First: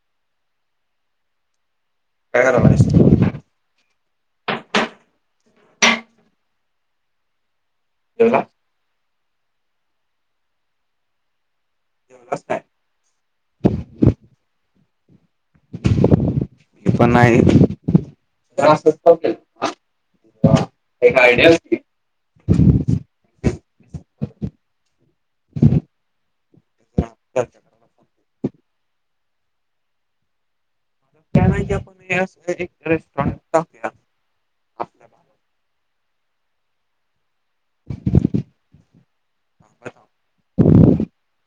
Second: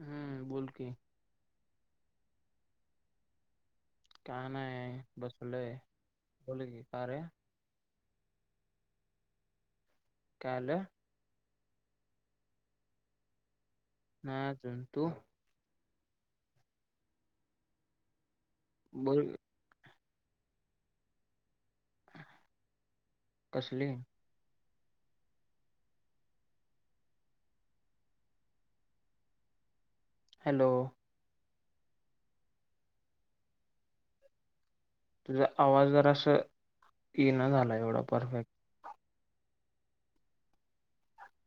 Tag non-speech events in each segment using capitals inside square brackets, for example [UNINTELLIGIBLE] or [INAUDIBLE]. हम्म बोल की. काय करायलास. काय नाही बसलोय बोल की का रे. हो ना. काय झालं? जेवलास काय. नाय अजून तू? मी पण नाही. बोल [UNINTELLIGIBLE] कसली? हॅलो. काय माहिती आपण [UNINTELLIGIBLE] आपल्या तुझा आवाज जरास ये ना झाला एवढा परफेक्ट. भागात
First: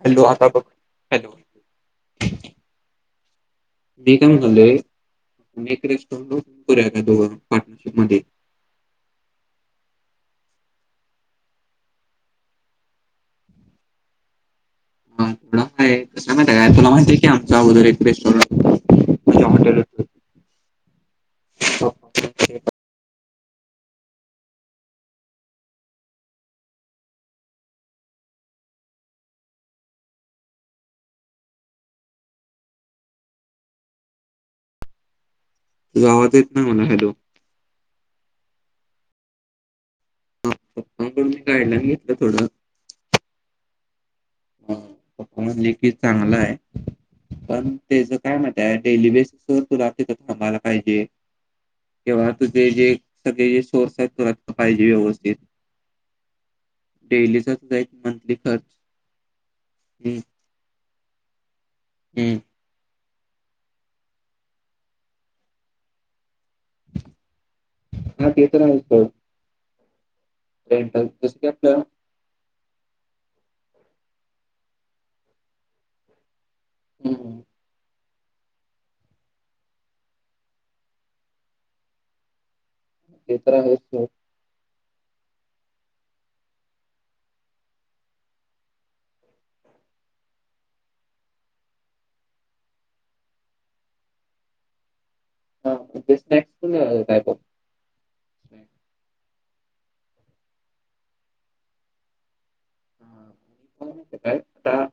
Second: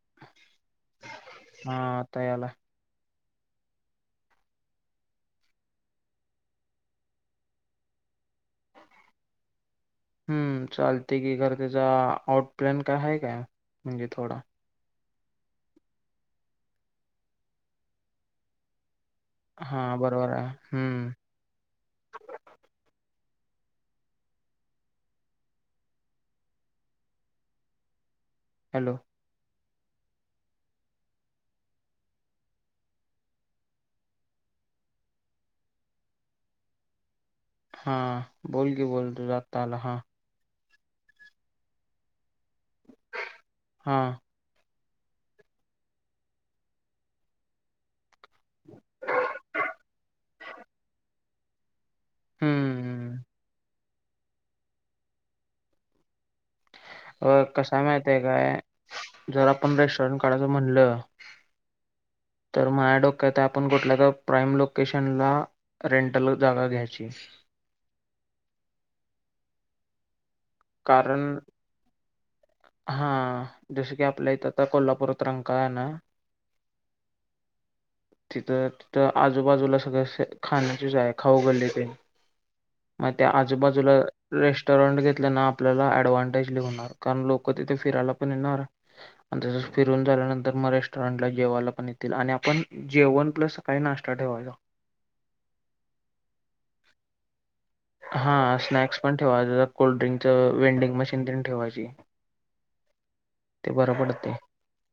हॅलो आता बघ. हॅलो हा आता यायला. मी काय [UNINTELLIGIBLE] पार्टनरशिप मध्ये हम्म चालते की घर त्याचा आउट प्लॅन काय आहे काय म्हणजे थोडा. कस आहे माहिती आहे का तुला माहिती आहे की आमंच्या अगोदर एक रेस्टॉरनेट हा बरोबर आहे हम्म. हॅलो. तुझा आवाज येत नाय मला हॅलो. हा बोल की बोल तुझा आत्ता आला हा. [UNINTELLIGIBLE] गाईडलाईन घेतलं थोडं. हा. ह पप्पा म्हणले की चांगलं आहे पण तेच काय म्ह [UNINTELLIGIBLE] डेली बेस वर तुला तिथं थांबायला पाहिजे. किंवा तुझे जे हम्म सगळे जे सोर्स आहेत तुला पाहिजे व्यवस्थित. अ डेलीचा तुझा कसा एक माहितीये मंथली काय खर्च जर आपण हम्म, रेस्टॉरंट काढायचं म्हणलं हम्म. तर माझ्या डोक्यात आपण कुठल्या तर प्राईम लोकेशनला रेंटल जागा घ्यायची. हा ते तर आहेत. रेंटल कारण जसं की आपल्या हा जस की आपल्या इथं आता कोल्हापूरात रंकाळा आहे ना हम्म. तिथं- तिथं आजूबाजूला सगळं अस खाण्याचीच आहे खाऊ गल्ली आहे ती. मग त्या ते तर आहेच आजूबाजूला सोड रेस्टॉरंट घेतल्याना आपल्याला एडवांटेज लिहुणार कारण लोक क तिथे फिरायला पण येणार. आणि तसच फिरून झाल्यानंतर मग रेस्टॉरंटला जेवायला पण येतील आणि आपण जेवण प्लस. काही नाष्टा ठेवायलो. ह स्नाक्स काय? हा स्नॅक्स पण ठेवायच कोल्ड्रिंकच वेंडिंग मशीन पण ठेवायची. हा, आणि ते काय बरं माहिती पडते. काय आता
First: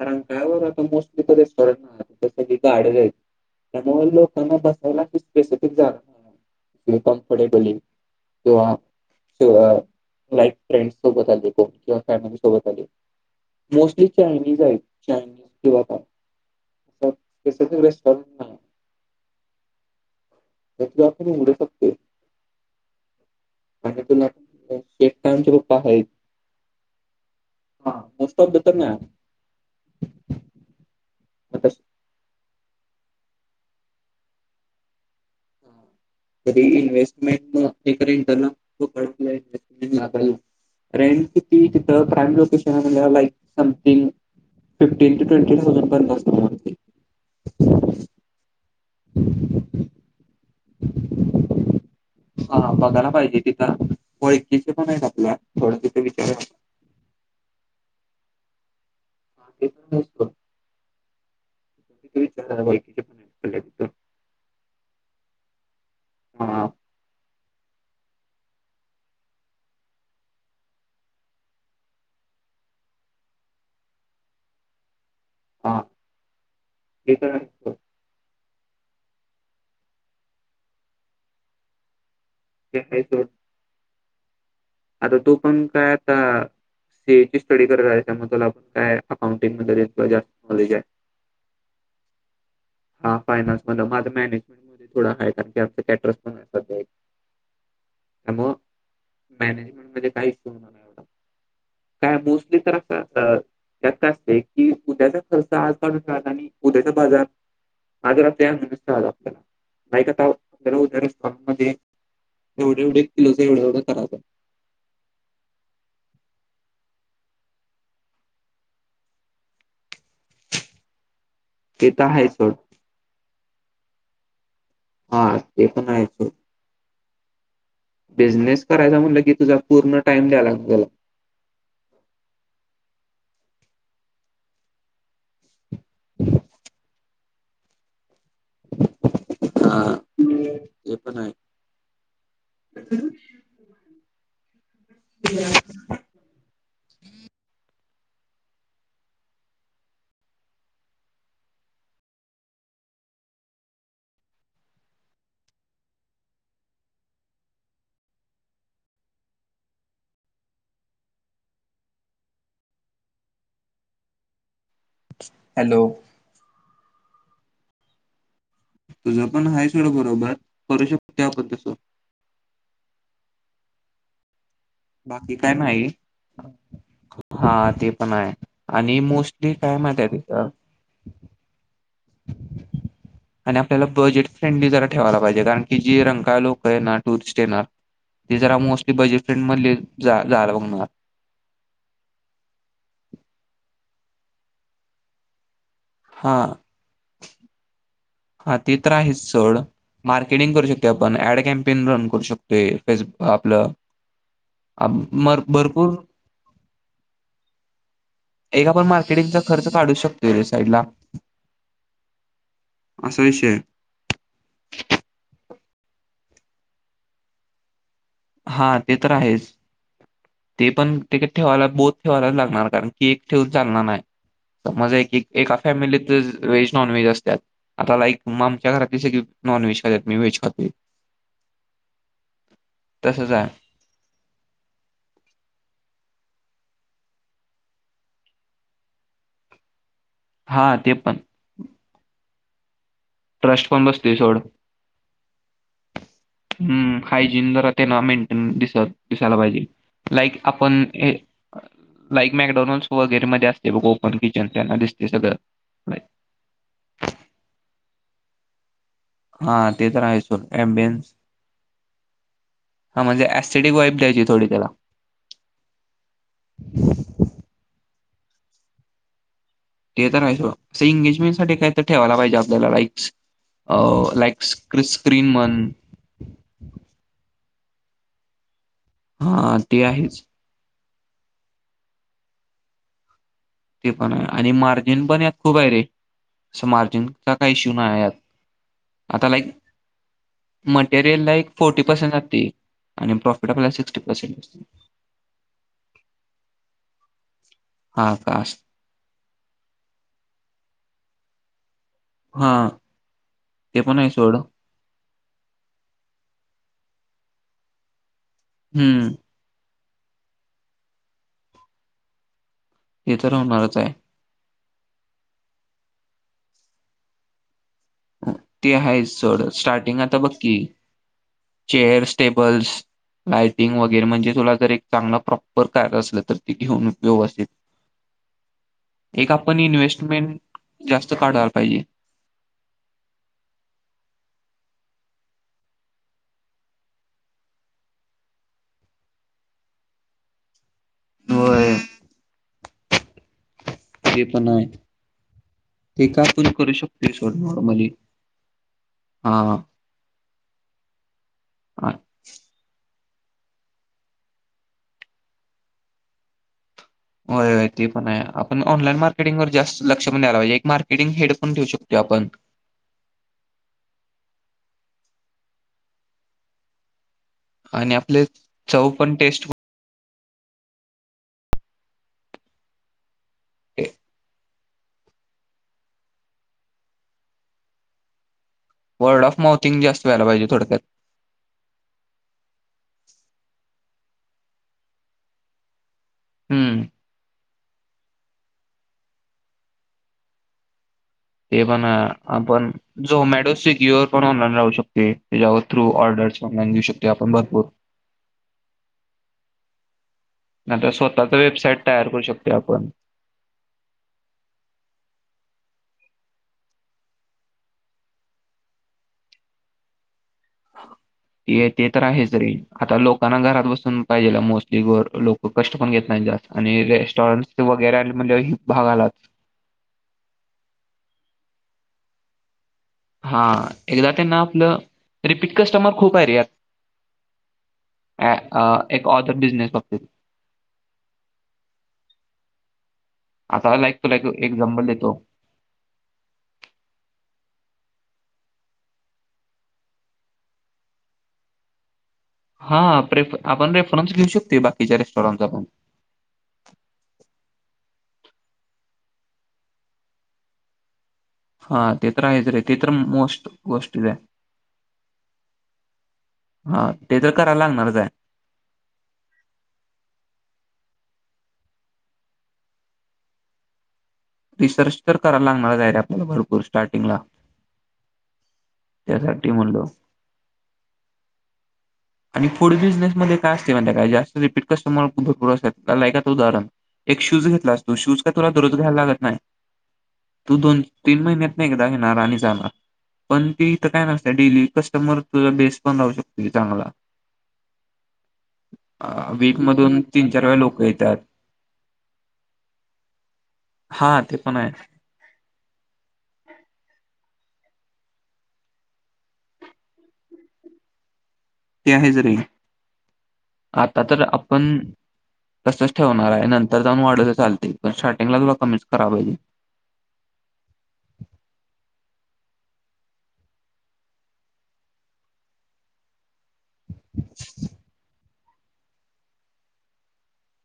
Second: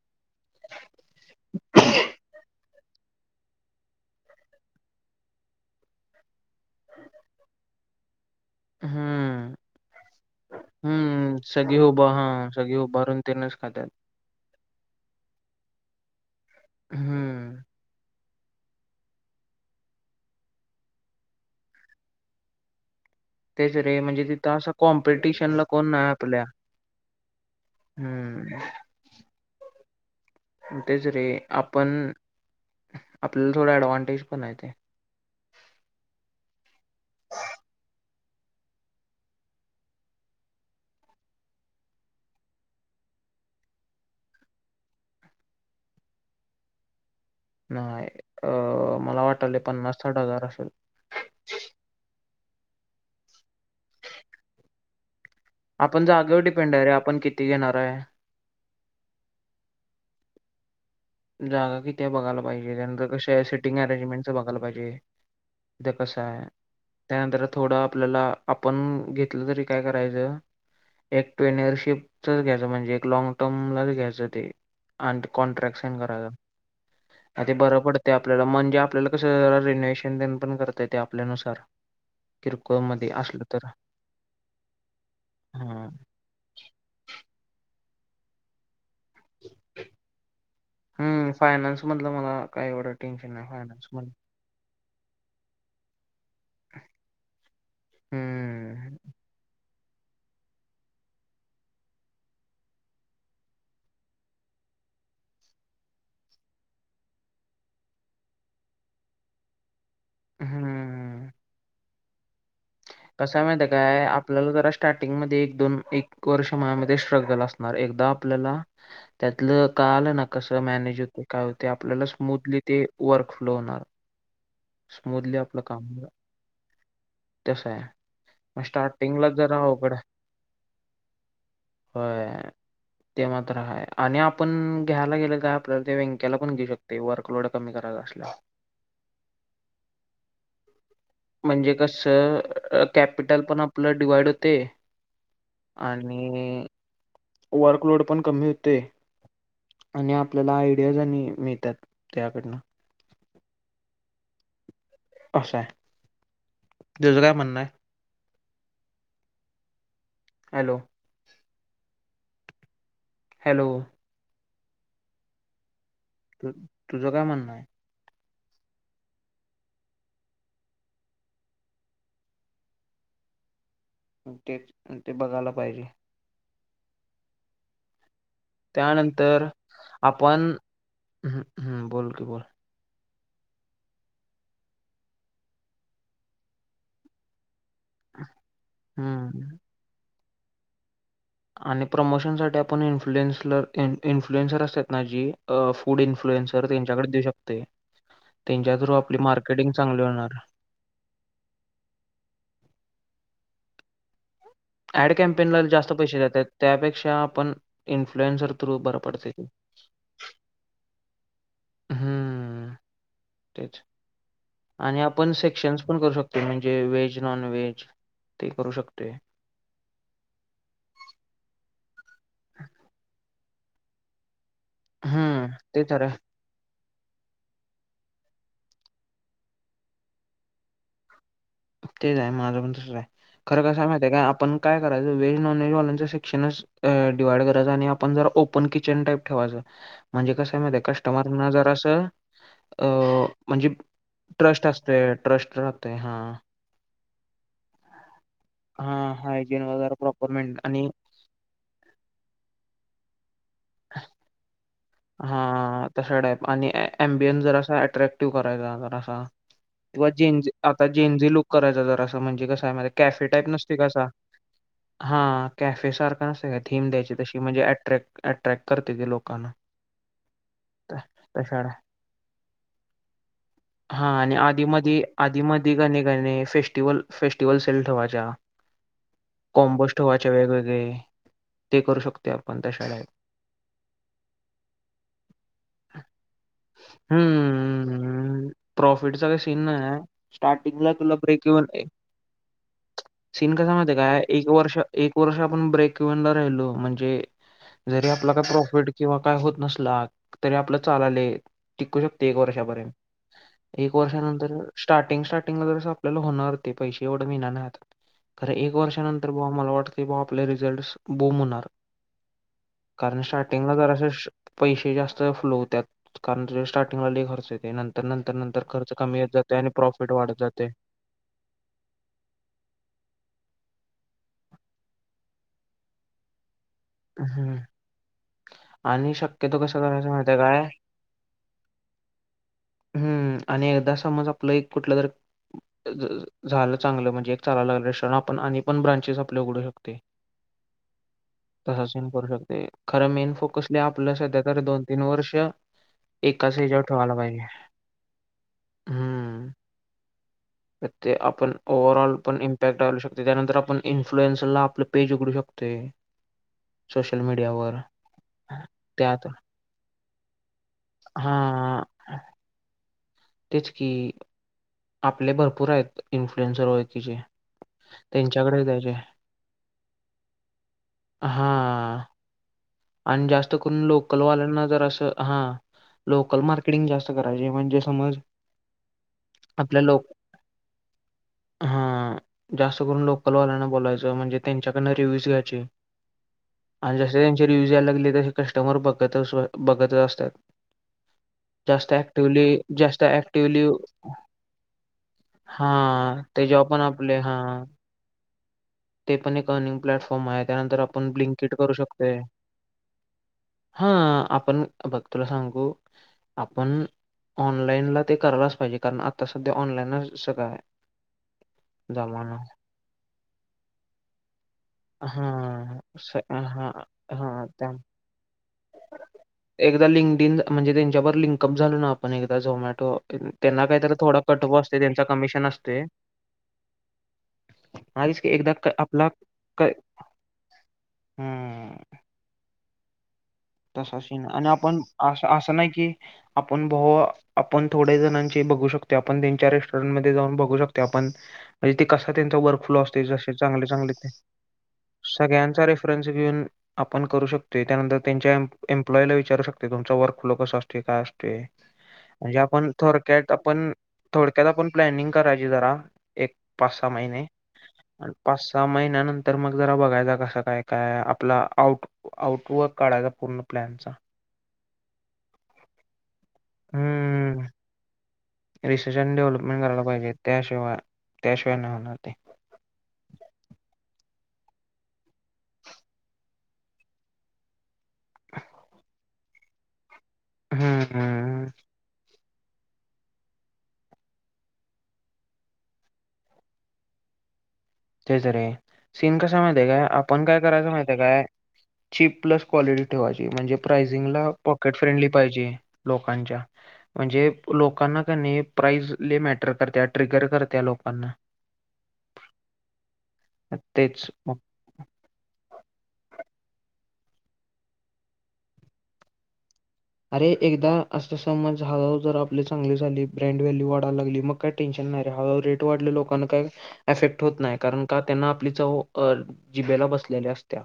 कार काावर आता मोस्टली कध सरत गाड आहेत त्यामुळे लोकांना बसायला स्पेसिफिक झालं. आणि कम्फर्टेबल किंवा हम्म. लाईक फ्रेंड सोबत हम्म. आले कोण सगळी किंवा उभा फॅमिली हां. सोबत सगळी आले उभारून तेनच खातात. मोस्टली चायनीज आहे चायनी किं का हम्म. रेस्ट त्याच्या उ शकते. तेच रे आणि म्हणजे तुला तिथं असं एक टाइमचे कॉम्पिटिशनला पप्पा कोण आहेत नाही आपल्या मोस्ट ऑफ द हम्म. तर नाही तेच रे मग तसं आपण आपल्याला थोडा डव्हांटेज पणयेत तरी इन्व्हेस्टमेंट मटर खूपडक इन्वस्टमेंट मागायला. रेंट किती तिथं प्राईम लोकेशन आहे म्हणजे लाईक समथिंग फिफ्टीन ट्वेटी थउडय. नाही अ मला वाटले पन्नास साठ हजार असेल. हा बघायला पाहिजे तिथं इ तिथे पण आहेत आपल्या थोडं तिथे आपण विचार जागेवर डिपेंड आहे रे आपण किती घेणार आहे. [UNINTELLIGIBLE] जागा किती बघायला पाहिजे ओळखीचे त्यानंतर पण कश आहेत आपल्या सिटिंग तिथं अरेंजमेंटच बघाला पाहिजे. इथ कसं आहे हा त्यानंतरच थोडं आपल्याला आपण घेतलं तरी काय करायचं. एक ट्रेनरशिपचच घ्यायचं म्हणजे एक लँग टर्म लाच घ्यायचं ते आणि कॉन्ट्रॅक्ट हा सन कराय तर आहे आ ते सोड. बर पडत. ते आपल्याला म्हणजे आपल्याला कसं रिनोवे्शन पण करताय ते आपल्यानुसार ते आहे किरकोळमध्येध्ये सोड असल तर आता तू पण हा काय आता सी ए ची स्टडी कर तआहे त्यामुळे तुला काय अकाउंटिंग मध्ये देत जास्त नॉलेज आहे. हम्म फायनान्स मधलं मला काही एवढं टेन्शन नाही फायनान्स मध ॅ [INAUDIBLE] हम्म. मॅनेजमेंटध्ये काही होणार एवढं काय मोस्टली तर असं. त्यात काय असत की उद्याचा खर्च आजकाून राहात आणि उद्याचा बाजार अर नि आतक हा. स्थळमध्ये एवढे एवढे किलोचं कसा एवढं माहित आहे का एवढं य आप करायचं. आपल्याला जरा स्टार्टिंगमध्येध्ये एक दोन एक वर्ष ममध्ये स्ट्रगल असणार एकदा आपल्याला त्यातलं का आलं ना कसं मॅनेज होते काय होते ते तर आपल्याला आहे सोड स्मूदली ते वर्क फ्लो होणार. हा स्मूथली ते पण आहे सो तस हाय. बिझनेस करायचा म्हटलं की तुझा पूर्ण टाइम द्यायला लागतोय. हो. ते मात्र हय आणि आपण घ्यायला गेलं काय आपल्याला ते व्यंक्याला पण घेऊ शकतो. ते वर्कलोड कमी करायला असल्या. हा. ते पण आहे. म्हणजे कसं कॅपिटल पण आपलं डिवाइड होतय. [INAUDIBLE] आणि वर्कलोड पण कमी होतय. आणि आपल्याला आयडियाज आणि मिळतात त्याकडनं असं हाय तुज काय म्हणणं हाय? हॅलो हॅलो हॅलो तू तुझ काय म्हणणं? तुझ पण हाय सोड बरोबर करू शकतोय आपण तस हा तेच ते बाकी बघायला काय पाहिजे. नाही हा ते पण आहे. आणि मोस्टली काय माहित आहे तिथं हम हम्म बोल की बोल [INAUDIBLE] आणि आपल्याला बजेट फ्रेंडली जरा ठेवायला पाहिजे. कारण की जी रंकाळ्याला लोक येणार, टुरिस्ट येणार ते जरा मोस्टली बजेट फ्रेंड हम्म. मधली जाय जायला बघणार. आणि प्रमोशन साठी आपण इन्फ्लुएनस ला इन्फ्लुएन्सर असतात ना जी अ फूड हा इन्फ्लुएन्सर त्यांच्याकडे देऊ शकतोय. हा ते तर आहेच सोड होणार मार्केटिंग करू ते आपण ऍड कॅम्पेन रन करू शकतोय फेस आपलं आम- ऍड मर कॅम्पेनला जास्त भरपूर पैसे देतात त्यापेक्षा आपण इन्फ्लुए्सर एक थ्रू आपण बर मार्केटिंगचा पडतय. खर्च काढू शकतोय रे साईड ला हम्म विषय आहे. तेच आणि आपण सेक्शन्स पण करू शकतोय म्हणजे व्हेज नॉन व्हेज करू हा ते तर शकतोय आहेच ते पण तिक ठेवायला बोत ठेवायलाच लागणार कारण की एक ठेवून चालणार नाही. माज एक हम्म एका ते तर आहे फॅमिलीच व्हेज -नॉनव्हेज असत्यात आता लाईक मग आमच्या घरातली सगळी नॉन व्हेज खात्यात मी व्हेज खातोय. तेच आहे माझं पण तसंच आहे. खरं कसं माहितीय का आपण काय करायचं व्हेज-नॉनव्हेज वाल्यांचं सेक्षणच अ डिवाइड करायचं आणि आपण जरा ओपन किचन टाईप ठेवायचं. म्हणजे कसं आहे माहित हा आहे ते पण कस्टमरना जरासं अ म्हणजे ट्रस्ट पण बसतोय सोड. ट्रस्ट असतय ट्रस्ट राहतय हा. हम्म हायजीन जरा तेना मेंटेन दिसत हा दिसायला हायजीन पाहिजे वगैरे प्रॉपर लाईक मेंट आपण आणि हे लाईक मॅकडॉनल्डस वगैरे मध्ये असते बघ ओपन किचन त्यांना दिसतय सगळं हा हा तशा टाईप आणि एमबियनस जर असा अट्रॅक्टिव्ह करायचा जरा हा. ते तर किंवा आहे सोड जेनजी आता ॲम्बियन्स जेनजी लुक करायचा जरासा म्हणजे कस आहे माहित आहे हा कॅफे म्हणजे टाईप ऍस्थेटिक नसतोय काय वाईब असा द्यायची थोडी त्याला हा कॅफे सारखा नसतोय काय थीम द्यायची तशी की म्हणजे अट्रॅक्ट अट्रॅक्ट करते ते लोकांना ते तर आहे सोड असं एंगेजमेंट साठी तशाळा काय तर ठेवायला पाहिजे आपल्याला लाईकस हा. आणि आधी म. आधी म. म्हण गणे फेस्टिवल फेस्टिवल सेल ठेवायच्या हा ते कॉम्पोज आहेच ठेवायच्या वेगवेगळे. ते. करू शकते. आपण त्या शाळेत. ते पण आहे आणि मार्जिन पण यात खूप आहे रे अस मार्जिनचा काही इश्यू नाही यात हम्म प्रॉफिटचा आता काय लाईक सीन नाही हाय स्टार्टिंगला तुला material break like even forty आहे. पर्सेंट जाते आणि प्रॉफिट सीन कसा आपल्याला हाय माहीत आहे सिक्स्टी काय पर्सेंट एक असते वर्ष एक वर्ष आपण ब्रेकनला राहिलो म्हणजे जरी हा आपला काय काश प्रॉफिट किंवा काय होत नसला तरी आपलं चालालंय टिकू शक एक हा वर्षा, पर्यंत ते एक पण आहे सोड वर्षानंतर. स्टार्टिंग स्टार्टिंगला ज आपल्याला होणार ते पैसे एवढं. महिनातर एक हम्म वर्षानंतर मला ब ते तर स होणारच आहे पैसे जास्त फ्लो होतात. कारण तु स्टार्टिंगला खर्च येतंतर तर नंतर. नंतर ते खर्च आहे कमी येत सोड जाते. आणि स्टार्टिंग प्रॉफिट आता बघ वाढत की जाते. चेअर्स. टेबल्स लायटिंग वगैरे म्हणजे तुला जर एक चांगलं. प्रॉपर काय असलं. तर ते घेऊन. व्यवस्थित. हम्म. आणि एक शक्यतो आपण कसं करायचं माहिती इन्व्हेस्टमेंट आहे काय जास्त काढायला पाहिजे. हम्म आणि एकदा समज. आपलं एक कुठलं. जर झालं चांगलं म्हणजे. एक चालायला लागलं रेॉर आपण आणि पण ब्रांचेस आपले उघडू शकते. होय तस सन करू शकते. खरं मेन फोक् कसले आपलं ते सध्या पण तरी आहे दोन तीन वर्ष ते का आपण एकाच करू हच्याव शकतोय ठेवायला सोड पाहिजे. नॉर्मली हा हम्म आपण. हा. ओवररऑल. इम्पॅक्टाू शकत त्यानंतर आपण इन्फ्लुएन्रला आपल. पेज उघडू शकते. होयय ते पण आहे. आपण ऑनलाईन त्यात मार्केटिंग वर जास्त लक्ष पण द्यायला पाहिजे. एक मार्केटिंग हेड पण ठेऊ शकतो. आपण त्यच की आपले भरपूर आहेत. इन्फ्लुएन्सर व तिचेे आणि आपले. चौ पण टेस्ट हा. आणि जास्त करून लोकल, वाल्यांना जर असं हा लोकल मार्केटिंग जास्त करायचे. म्हणजे समज. वर्ड ऑफ आपल्या माथिंग अस लोक व्हाय पाहिजे. थोड्यात. हा जास्त करून लोकलवाल्यांना बोलायचं म्हणजे त्यांच्याकडं रिव्ह्यूज घ्यायचे. हम्म ज त्यांचे रिव्यूज यायला लागले. तसे कस्टमर बघत बघत असतात. ते पण जास्त ऍक्टिव्हली आपण. जास्त झोमॅटो ऍक्टिव्हली स्विगीवर पण ऑनलाईन राहू शकते. त्याच्यावर हा थ्रू ऑर्डर्स ते जॉब घेऊ पण शकते. आपले आपण हा भरपूर ते पण एक अर्निंग प्लॅटफॉर्म आहे. त्यानंतर आपणमार्ग ब्लिंकिट करू शकते. त्या. आपण हा. आपण बघ तुला सांगू. आपण. ऑनलाईनला ते करायलाच पाहिजे. कारण आता सध्या ऑनलाईनच सग कां आहे. ते ते तर आहेच जमाना रे. आता लोकांना घरात बसून पाहिजे. मोस् त लोक कष्ट हा पण घेत स- नाही जास्त. हा आणि हा रेस्टॉरंटस त्या वगैरे म्हणज भाग आलात. एकदा लिंक इन म्हणजे त्यांच्यावर लिंकअप झालो. ना आपण एकदा झोमॅटो. हा त्यांना काहीतरी एकदा थोडा. त्यांना कटव आपलं असते. त्यांचा कमिशन रिपीट असते. कस्टमर खूप आहे रे यात मास क अ- एकदा अ, एक आपला ऑदर बिझनेस बाबतीत हम् आता लाईक तसच तुला एक नाही. आणि आपण एक्झाम्पल देतो असं. असं नाही की आपण भा आपण थोड्या जणांचे बघू शकतो. आपण त्यांच्या रेस्टॉरंट म जाऊन बघू शकतो. आपण म्हणजे ते कसा त्यांचा वर्क फ्लो हां, असते. ज प्रेफ चांगले आपण चांगले. ते रेफरन्स घेऊ शकतोय बाकीच्या रेस्टॉरंटचा पण. सगळ्यांचा रेफर े आपण करू शकतो. त्यानंतर त्यांच्या एम्पलॉईला विचारू शकते. तुमचा वर्क फ्ल कस असते. काय हां, ते तर म्हणजे. आहेच रे. आपण ते तर थोडक्यात मोस्ट आपण गोष्टीच आहे. थोडक्यात आपण प्लॅनिंग करायची जरा एक पाच हा. सहा ते महिने तर कराला लागणारचय. आणि पाच सहा महिन्यानंतर मग जरा बघायचा. कसां काय काय आपला. आउट आउटवक काळा पूर्ण. पलॅनचा रीसर्च तर करायला लागणार जाय रे आपल्याला बरोबर हम्म रिसर्च आणि त्यासाठी डेव्हलपमेंट करायला म्हणलो पाहिजे त्याशिवाय त्याशिवाय नाही होणार ते आणि फूड बिझनेस मध्ये काय असतय माहिती हाय काय जास्त रिपीट कस्टमर खूप भरपूर असत्यात लायकचं उदाहरण एक शूज घेतलास तू शूज काय तुला दररोज घ्यायला लागत नाही तू दोन तीन हम्म महिन्यात एकदा घेणार आणि जाणार पण ती इथं काय नसते डेली कस्टमर तुझा बेस पण राहू शकतोय तुझा चांगला तेच रे अ, सीन हं, कसा माहतीय काय वीकमधून हं. आपण काय वेळा करायच लोकं माहितय येतात. काय चीप प्लस क्वालिटी ठेवायची म्हणजे हां, प्रायझिंगला ते पण आहे. पॉकेट फ्रेंडली पाहिजे लोकांच्या म्हणजे लोकांना का नाही प्राईझ लई मॅटर करत्या ट्रिगर करत्या लोकांना ते हायच रे आता तेच तर मग आप पण तसच ठेवणार आहे नंतर जाऊन वाढवल तर चालतंय पण स्टार्टिंगला तुला कमीच करा पाहिजे अरे एकदा असं समज हळूहळू जर आपले चांगली झाली ब्रँड व्हॅल्यू वाढायला लागली मग काही टेन्शन नाही रे हळूहळू रेट वाढले लोकांना काही एफेक्ट होत नाही कारण का त्यांना आपली चव अ जिभेला बसलेली असत्या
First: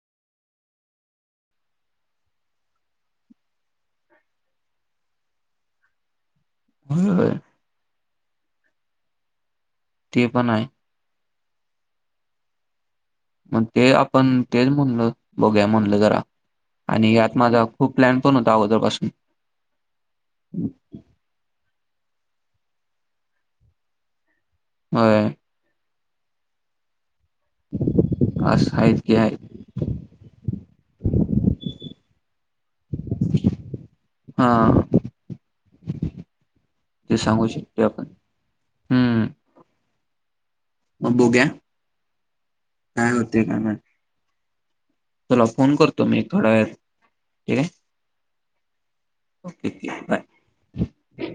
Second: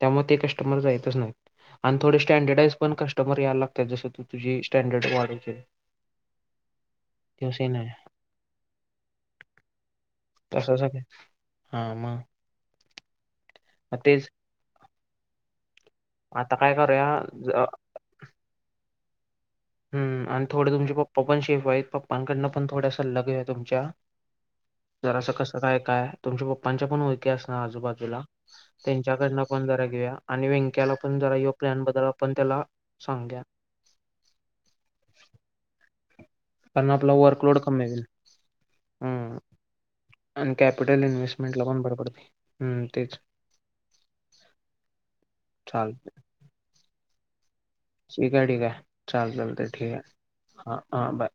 त्यामुळे ते कस्टमर जायतच नाही आणि थोडे स्टँडर्डाइज पण क कस्टमर यायला लागतात जसं तू तुझी स्टँडर्ड वाढायशील [UNINTELLIGIBLE] ह्यो सीन आहे ते पण आहे तसच हाय हा मग मग ते आपण तेच म्हणल बघूया म्हणल जरा आता काय करूया आणि यात माझा ज- खूप प्लॅन पण होता अगोदरपासून हम् आणि थोडे तुमचे पप्पा पण शेफ आहेत पप्पाांकडनं पण थोडा सल्ला घेऊया तुमच्या जर होय असं कसं काय काय हाय तुमच्या पप्पांच्या पण ओळखी असणार आजूबाजूला असं आहेत की त्यांच्याकडन आहेत पण जरा घेऊया आणि व्यंक्याला पण जरा ह्यो प्लॅन बद्दल आपण त्याला सांगुया हां कारण आपला वर्कलोड कमी होईल हम्म आणि कॅपिटल मग बघूया इन्व्हेस्टमेंट ला पण बर पडतंय हम्म काय तेच होते काय नाही तुला फोन चालतंय. करतो मी एक थोड्यावेळात ठीक आहे ठीक आहे ठीक आहे चल चालतंय ओके ठीक आहे ओके बाय हा हां बाय